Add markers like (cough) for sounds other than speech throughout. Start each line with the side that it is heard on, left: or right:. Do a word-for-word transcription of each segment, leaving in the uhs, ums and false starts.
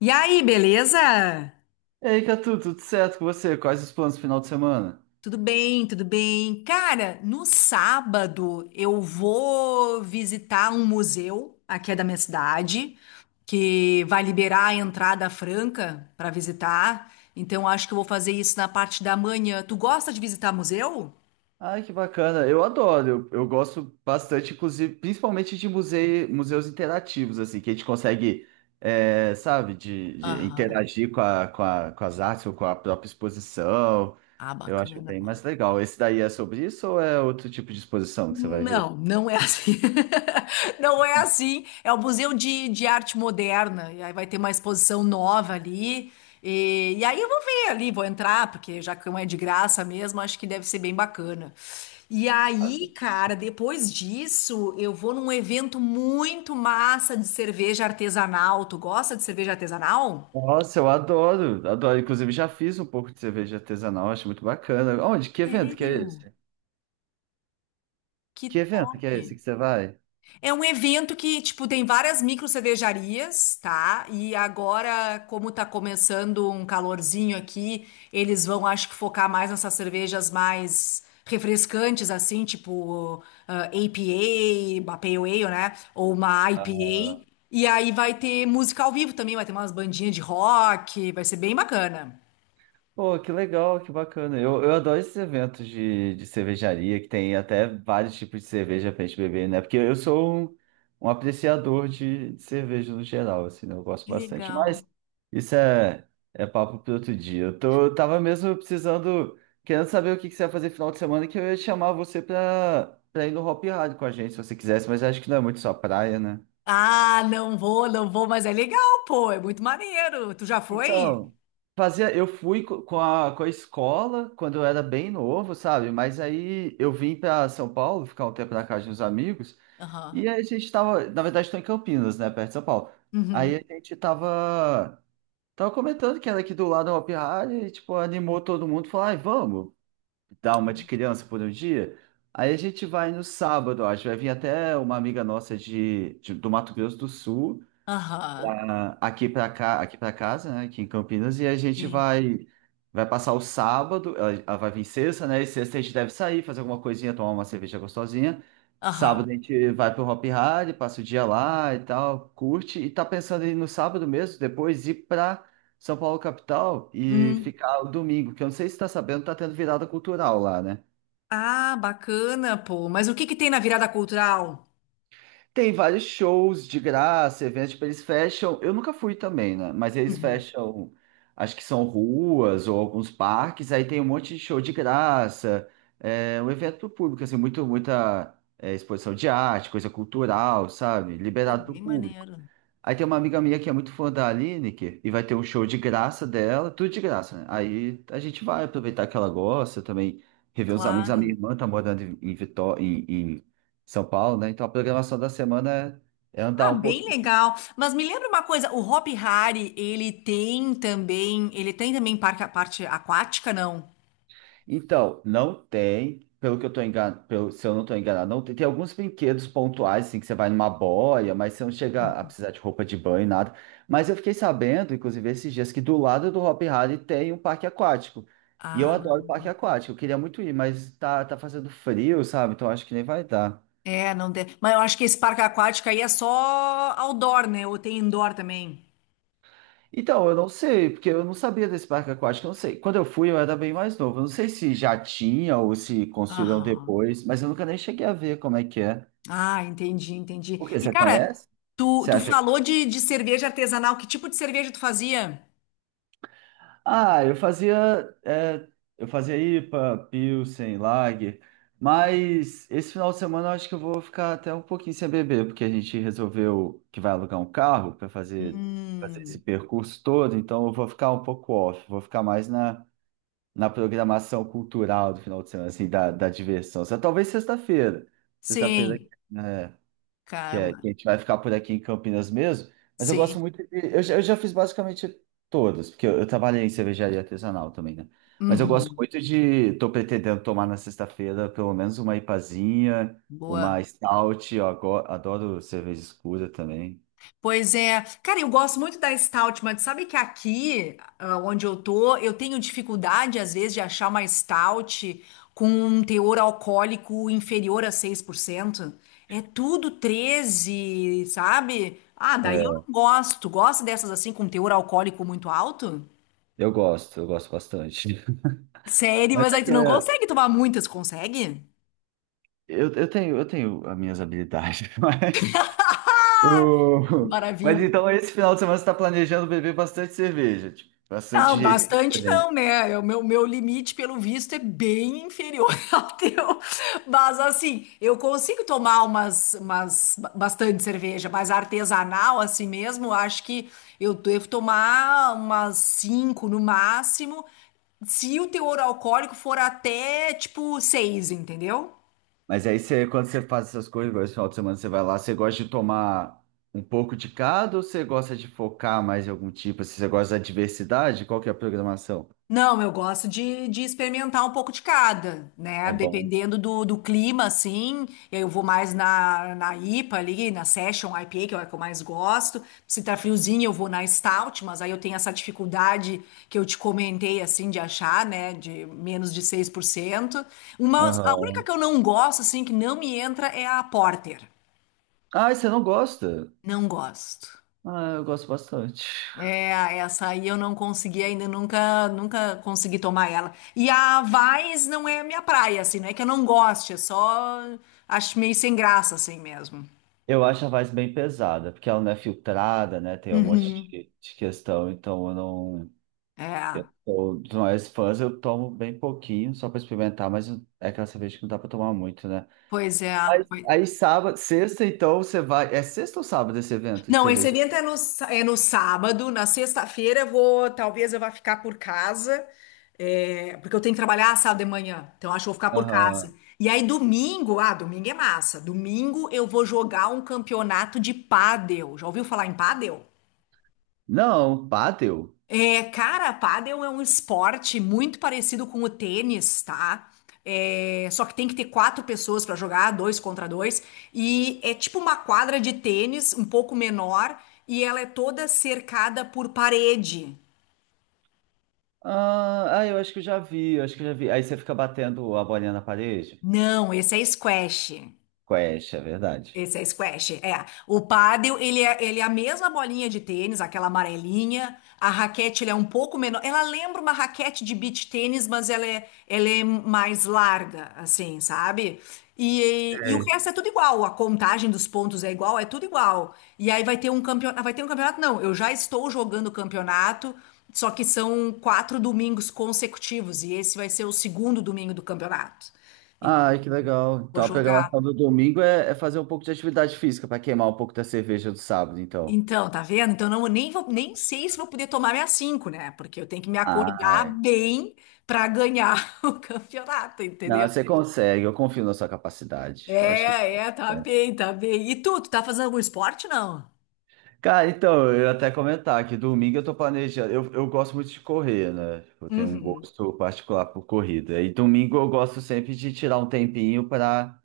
left: E aí, beleza?
right: E aí, Catu, tudo certo com você? Quais os planos pro final de semana?
left: Tudo bem, tudo bem. Cara, no sábado eu vou visitar um museu aqui é da minha cidade, que vai liberar a entrada franca para visitar. Então acho que eu vou fazer isso na parte da manhã. Tu gosta de visitar museu?
right: Ai, que bacana. Eu adoro. Eu, eu gosto bastante, inclusive, principalmente de musei, museus interativos, assim, que a gente consegue, é, sabe, de, de
left: Aham.
right: interagir com a, com a- com as artes ou com a própria exposição.
left: Ah,
right: Eu acho
left: bacana,
right: bem
left: pô.
right: mais legal. Esse daí é sobre isso ou é outro tipo de exposição que você vai ver?
left: Não, não é assim. (laughs) Não é assim. É o Museu de, de Arte Moderna. E aí vai ter uma exposição nova ali. E, e aí eu vou ver ali, vou entrar, porque já que não é de graça mesmo, acho que deve ser bem bacana. E aí, cara, depois disso, eu vou num evento muito massa de cerveja artesanal. Tu gosta de cerveja artesanal?
right: Nossa, eu adoro, adoro. Inclusive, já fiz um pouco de cerveja artesanal, acho muito bacana. Onde? Que evento que
left: Sério?
right: é esse?
left: Que
right: Que evento
left: top!
right: que é esse que você vai?
left: É um evento que, tipo, tem várias micro cervejarias, tá? E agora, como tá começando um calorzinho aqui, eles vão, acho que, focar mais nessas cervejas mais refrescantes, assim, tipo ah, apa, uma Pale Ale, né? Ou uma I P A. E aí vai ter música ao vivo também, vai ter umas bandinhas de rock, vai ser bem bacana.
right: Pô, que legal, que bacana. Eu, eu adoro esses eventos de, de cervejaria, que tem até vários tipos de cerveja pra gente beber, né? Porque eu sou um, um apreciador de, de cerveja no geral, assim, né? Eu gosto
left: Que
right: bastante.
left: legal.
right: Mas isso é, é papo para outro dia. Eu, tô, eu tava mesmo precisando, querendo saber o que, que você vai fazer final de semana, que eu ia chamar você pra, pra ir no Hop Hard com a gente, se você quisesse, mas acho que não é muito sua praia, né?
left: Ah, não vou, não vou, mas é legal, pô, é muito maneiro. Tu já foi?
right: Então, fazia, eu fui co- com a, com a escola quando eu era bem novo, sabe? Mas aí eu vim para São Paulo, ficar um tempo na casa de uns amigos,
left: Aham.
right: e aí a gente tava, na verdade, estou em Campinas, né, perto de São Paulo. Aí a
left: Uhum.
right: gente tava, tava comentando que era aqui do lado da Hopi Hari, e, tipo, animou todo mundo, falou, ai, vamos dar uma de criança por um dia. Aí a gente vai no sábado, acho, vai vir até uma amiga nossa de, de- do Mato Grosso do Sul,
left: Aham,
right: ah, aqui para cá, aqui para casa, né, aqui em Campinas, e a gente
left: sim.
right: vai vai passar o sábado, ela ela vai vir sexta, né, e sexta a gente deve sair, fazer alguma coisinha, tomar uma cerveja gostosinha.
left: Aham.
right: Sábado a gente vai pro Hop Hari, passa o dia lá e tal, curte, e tá pensando em ir no sábado mesmo, depois ir para São Paulo capital e
left: Hum.
right: ficar o domingo, que eu não sei se tá sabendo, tá tendo virada cultural lá, né?
left: Ah, bacana, pô. Mas o que que tem na virada cultural?
right: Tem vários shows de graça, eventos que eles fecham. Eu nunca fui também, né? Mas eles
left: Uhum.
right: fecham, acho que são ruas ou alguns parques, aí tem um monte de show de graça. É um evento pro público, assim, muito, muita é, exposição de arte, coisa cultural, sabe?
left: Pô,
right: Liberado pro
left: bem
right: público.
left: maneiro.
right: Aí tem uma amiga minha que é muito fã da Lineker e vai ter um show de graça dela, tudo de graça, né? Aí a gente vai aproveitar que ela gosta também, rever os amigos. A minha
left: Claro.
right: irmã tá morando em, Vitória, em, Vitó- em- em São Paulo, né? Então a programação da semana é, é andar
left: Ah,
right: um
left: bem
right: pouquinho.
left: legal. Mas me lembra uma coisa, o Hopi Hari, ele tem também, ele tem também parque, parte aquática, não?
right: Então, não tem, pelo que eu tô enganado, pelo, se eu não tô enganado, não tem, tem alguns brinquedos pontuais, assim, que você vai numa boia, mas você não chega a precisar de roupa de banho, nada. Mas eu fiquei sabendo, inclusive, esses dias, que do lado do Hopi Hari tem um parque aquático. E eu adoro
left: Ah,
right: parque aquático, eu queria muito ir, mas tá, tá fazendo frio, sabe? Então acho que nem vai dar.
left: é, não tem. Mas eu acho que esse parque aquático aí é só outdoor, né? Ou tem indoor também?
right: Então, eu não sei, porque eu não sabia desse parque aquático, eu não sei. Quando eu fui, eu era bem mais novo. Eu não sei se já tinha ou se construíram
left: Aham.
right: depois, mas eu nunca nem cheguei a ver como é que é.
left: Ah, entendi, entendi.
right: O quê?
left: E,
right: Você
left: cara,
right: conhece?
left: tu,
right: Você
left: tu
right: acha?
left: falou de, de cerveja artesanal. Que tipo de cerveja tu fazia?
right: Ah, eu fazia, é, eu fazia ipa, Pilsen, Lager, mas esse final de semana eu acho que eu vou ficar até um pouquinho sem beber, porque a gente resolveu que vai alugar um carro para fazer, fazer esse
left: Hum,
right: percurso todo, então eu vou ficar um pouco off, vou ficar mais na, na programação cultural do final de semana, assim, da, da diversão. Só talvez sexta-feira. Sexta-feira,
left: sim,
right: é. Que, é,
left: calma,
right: que a gente vai ficar por aqui em Campinas mesmo, mas eu gosto
left: sim.
right: muito de, eu, já- eu já fiz basicamente todas, porque eu, eu trabalhei em cervejaria artesanal também, né? Mas eu gosto
left: Uhum,
right: muito de, tô pretendendo tomar na sexta-feira pelo menos uma ipazinha, uma
left: boa.
right: stout, eu ago- adoro cerveja escura também.
left: Pois é. Cara, eu gosto muito da Stout, mas sabe que aqui, ah, onde eu tô, eu tenho dificuldade, às vezes, de achar uma Stout com um teor alcoólico inferior a seis por cento. É tudo treze, sabe? Ah, daí eu não
right: É,
left: gosto. Gosto dessas assim, com teor alcoólico muito alto?
right: eu gosto, eu gosto bastante. (laughs)
left: Sério,
right: Mas
left: mas
right: é
left: aí tu
right: que
left: não
right: é,
left: consegue tomar muitas, consegue?
right: eu, eu tenho, eu tenho as minhas habilidades, (laughs) mas o- mas
left: Maravilha.
right: então esse final de semana você está planejando beber bastante cerveja, tipo, bastante
left: Não,
right: jeito
left: bastante
right: diferente.
left: não, né? É, o meu, meu, limite, pelo visto, é bem inferior (laughs) ao teu. Mas, assim, eu consigo tomar umas, umas, ba- bastante cerveja, mas artesanal, assim mesmo, eu acho que eu devo tomar umas cinco no máximo, se o teor alcoólico for até, tipo, seis, entendeu?
right: Mas aí você, quando você faz essas coisas, igual esse final de semana você vai lá, você gosta de tomar um pouco de cada ou você gosta de focar mais em algum tipo? Assim, você gosta da diversidade? Qual que é a programação?
left: Não, eu gosto de, de experimentar um pouco de cada, né?
right: É bom.
left: Dependendo do, do clima, assim, eu vou mais na, na I P A ali, na Session I P A, que é a que eu mais gosto. Se tá friozinho, eu vou na Stout, mas aí eu tenho essa dificuldade que eu te comentei, assim, de achar, né? De menos de seis por cento. Uma, a única
right: Aham.
left: que eu não gosto, assim, que não me entra é a Porter.
right: Ah, e você não gosta?
left: Não gosto.
right: Ah, eu gosto bastante.
left: É, essa aí eu não consegui ainda, nunca, nunca consegui tomar ela. E a Vaz não é a minha praia, assim, não é que eu não goste, é só acho meio sem graça, assim mesmo.
right: Eu acho a voz bem pesada, porque ela não é filtrada, né? Tem um monte
left: Uhum.
right: de, de questão, então eu não.
left: É,
right: Eu, dos maiores fãs, eu tomo bem pouquinho, só para experimentar, mas é aquela cerveja que não dá para tomar muito, né?
left: pois é.
right: Aí,
left: Pois-
right: aí sábado, sexta, então você vai. É sexta ou sábado esse evento de
left: Não, esse
right: cerveja?
left: evento é no, sá- é no sábado, na sexta-feira eu vou, talvez eu vá ficar por casa, é, porque eu tenho que trabalhar sábado de manhã, então acho que eu vou ficar por casa.
right: Aham.
left: E aí domingo, ah, domingo é massa, domingo eu vou jogar um campeonato de pádel, já ouviu falar em pádel?
right: Não, bateu.
left: É, cara, pádel é um esporte muito parecido com o tênis, tá? É, só que tem que ter quatro pessoas pra jogar, dois contra dois, e é tipo uma quadra de tênis, um pouco menor, e ela é toda cercada por parede.
right: Ah, ah, eu acho que eu já vi, eu acho que eu já vi. Aí você fica batendo a bolinha na parede?
left: Não, esse é squash.
right: Quest, é verdade.
left: Esse é squash, é. O pádel, ele é, ele é, a mesma bolinha de tênis, aquela amarelinha. A raquete, ele é um pouco menor. Ela lembra uma raquete de beach tênis, mas ela é, ela é mais larga, assim, sabe? E, e o
right: É.
left: resto é tudo igual. A contagem dos pontos é igual, é tudo igual. E aí vai ter um campeonato. Vai ter um campeonato? Não, eu já estou jogando o campeonato, só que são quatro domingos consecutivos. E esse vai ser o segundo domingo do campeonato. Então,
right: Ai, que legal.
left: vou
right: Então a
left: jogar.
right: programação do domingo é, é fazer um pouco de atividade física para queimar um pouco da cerveja do sábado, então.
left: Então, tá vendo? Então, não, eu nem vou, nem sei se vou poder tomar minhas cinco, né? Porque eu tenho que me
right: Ah,
left: acordar bem para ganhar (laughs) o campeonato,
right: não,
left: entendeu?
right: você consegue, eu confio na sua capacidade. Eu acho que.
left: É, é, tá bem, tá bem. E tu, tu, tá fazendo algum esporte, não?
right: Cara, então, eu ia até comentar que domingo eu tô planejando. Eu, eu gosto muito de correr, né? Tipo, eu tenho um
left: Uhum.
right: gosto particular por corrida. E domingo eu gosto sempre de tirar um tempinho para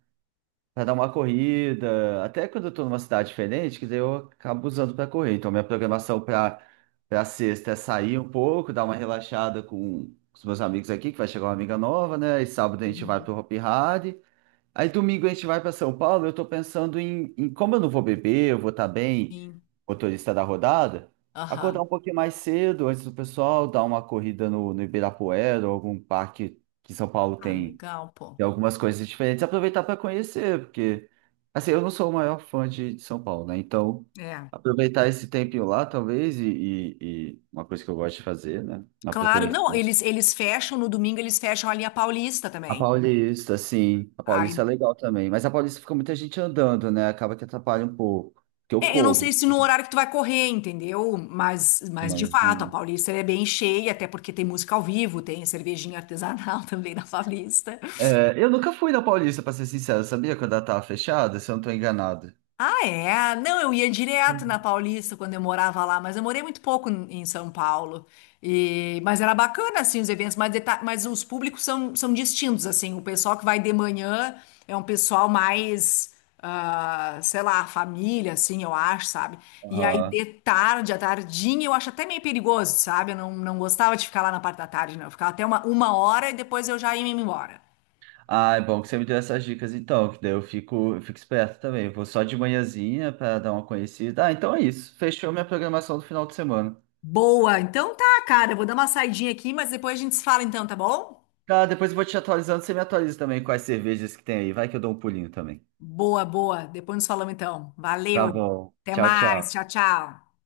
right: para dar uma corrida. Até quando eu tô numa cidade diferente, que daí eu acabo usando para correr. Então, minha programação para para sexta é sair um pouco, dar uma relaxada com os meus amigos aqui, que vai chegar uma amiga nova, né? E sábado a gente vai
left: Uhum,
right: pro Hopi Hari. Aí domingo a gente vai para São Paulo. Eu tô pensando em, em como eu não vou beber, eu vou estar bem,
left: sim.
right: motorista da rodada, acordar
left: Aham.
right: um pouquinho mais cedo antes do pessoal, dar uma corrida no, no Ibirapuera ou algum parque que São Paulo
left: Ah,
right: tem,
left: legal, pô.
right: tem algumas coisas diferentes, aproveitar para conhecer, porque assim, eu não sou o maior fã de, de São Paulo, né? Então,
left: É.
right: aproveitar esse tempinho lá, talvez, e, e e uma coisa que eu gosto de fazer, né? Na
left: Claro,
right: preferência.
left: não, eles, eles fecham no domingo, eles fecham a linha Paulista
right: A
left: também.
right: Paulista, sim. A Paulista é
left: Ah.
right: legal também. Mas a Paulista fica muita gente andando, né? Acaba que atrapalha um pouco. Porque eu
left: É, eu não sei
right: corro
left: se
right: um
left: no horário que tu vai correr, entendeu? Mas,
right: pouquinho
left: mas de fato, a
right: maiorzinho.
left: Paulista ela é bem cheia, até porque tem música ao vivo, tem cervejinha artesanal (laughs) também na Paulista.
right: É, eu nunca fui na Paulista, pra ser sincero. Sabia quando ela tava fechada? Se eu não tô enganado.
left: Ah, é? Não, eu ia direto na
right: Uhum.
left: Paulista quando eu morava lá, mas eu morei muito pouco em em São Paulo. E, mas era bacana, assim, os eventos, mas, deta- mas os públicos são, são distintos, assim. O pessoal que vai de manhã é um pessoal mais, ah, sei lá, família, assim, eu acho, sabe? E aí
right: Aham.
left: de tarde, à tardinha, eu acho até meio perigoso, sabe? Eu não, não gostava de ficar lá na parte da tarde, não. Eu ficava até uma, uma hora e depois eu já ia me embora.
right: Ah, é bom que você me deu essas dicas então, que daí eu fico, eu fico esperto também. Eu vou só de manhãzinha pra dar uma conhecida. Ah, então é isso. Fechou minha programação do final de semana.
left: Boa, então tá, cara, eu vou dar uma saidinha aqui, mas depois a gente se fala então, tá bom?
right: Tá, depois eu vou te atualizando. Você me atualiza também quais cervejas que tem aí. Vai que eu dou um pulinho também.
left: Boa, boa. Depois nos falamos então.
right: Tá
left: Valeu.
right: bom.
left: Até
right: Tchau,
left: mais.
right: tchau.
left: Tchau, tchau.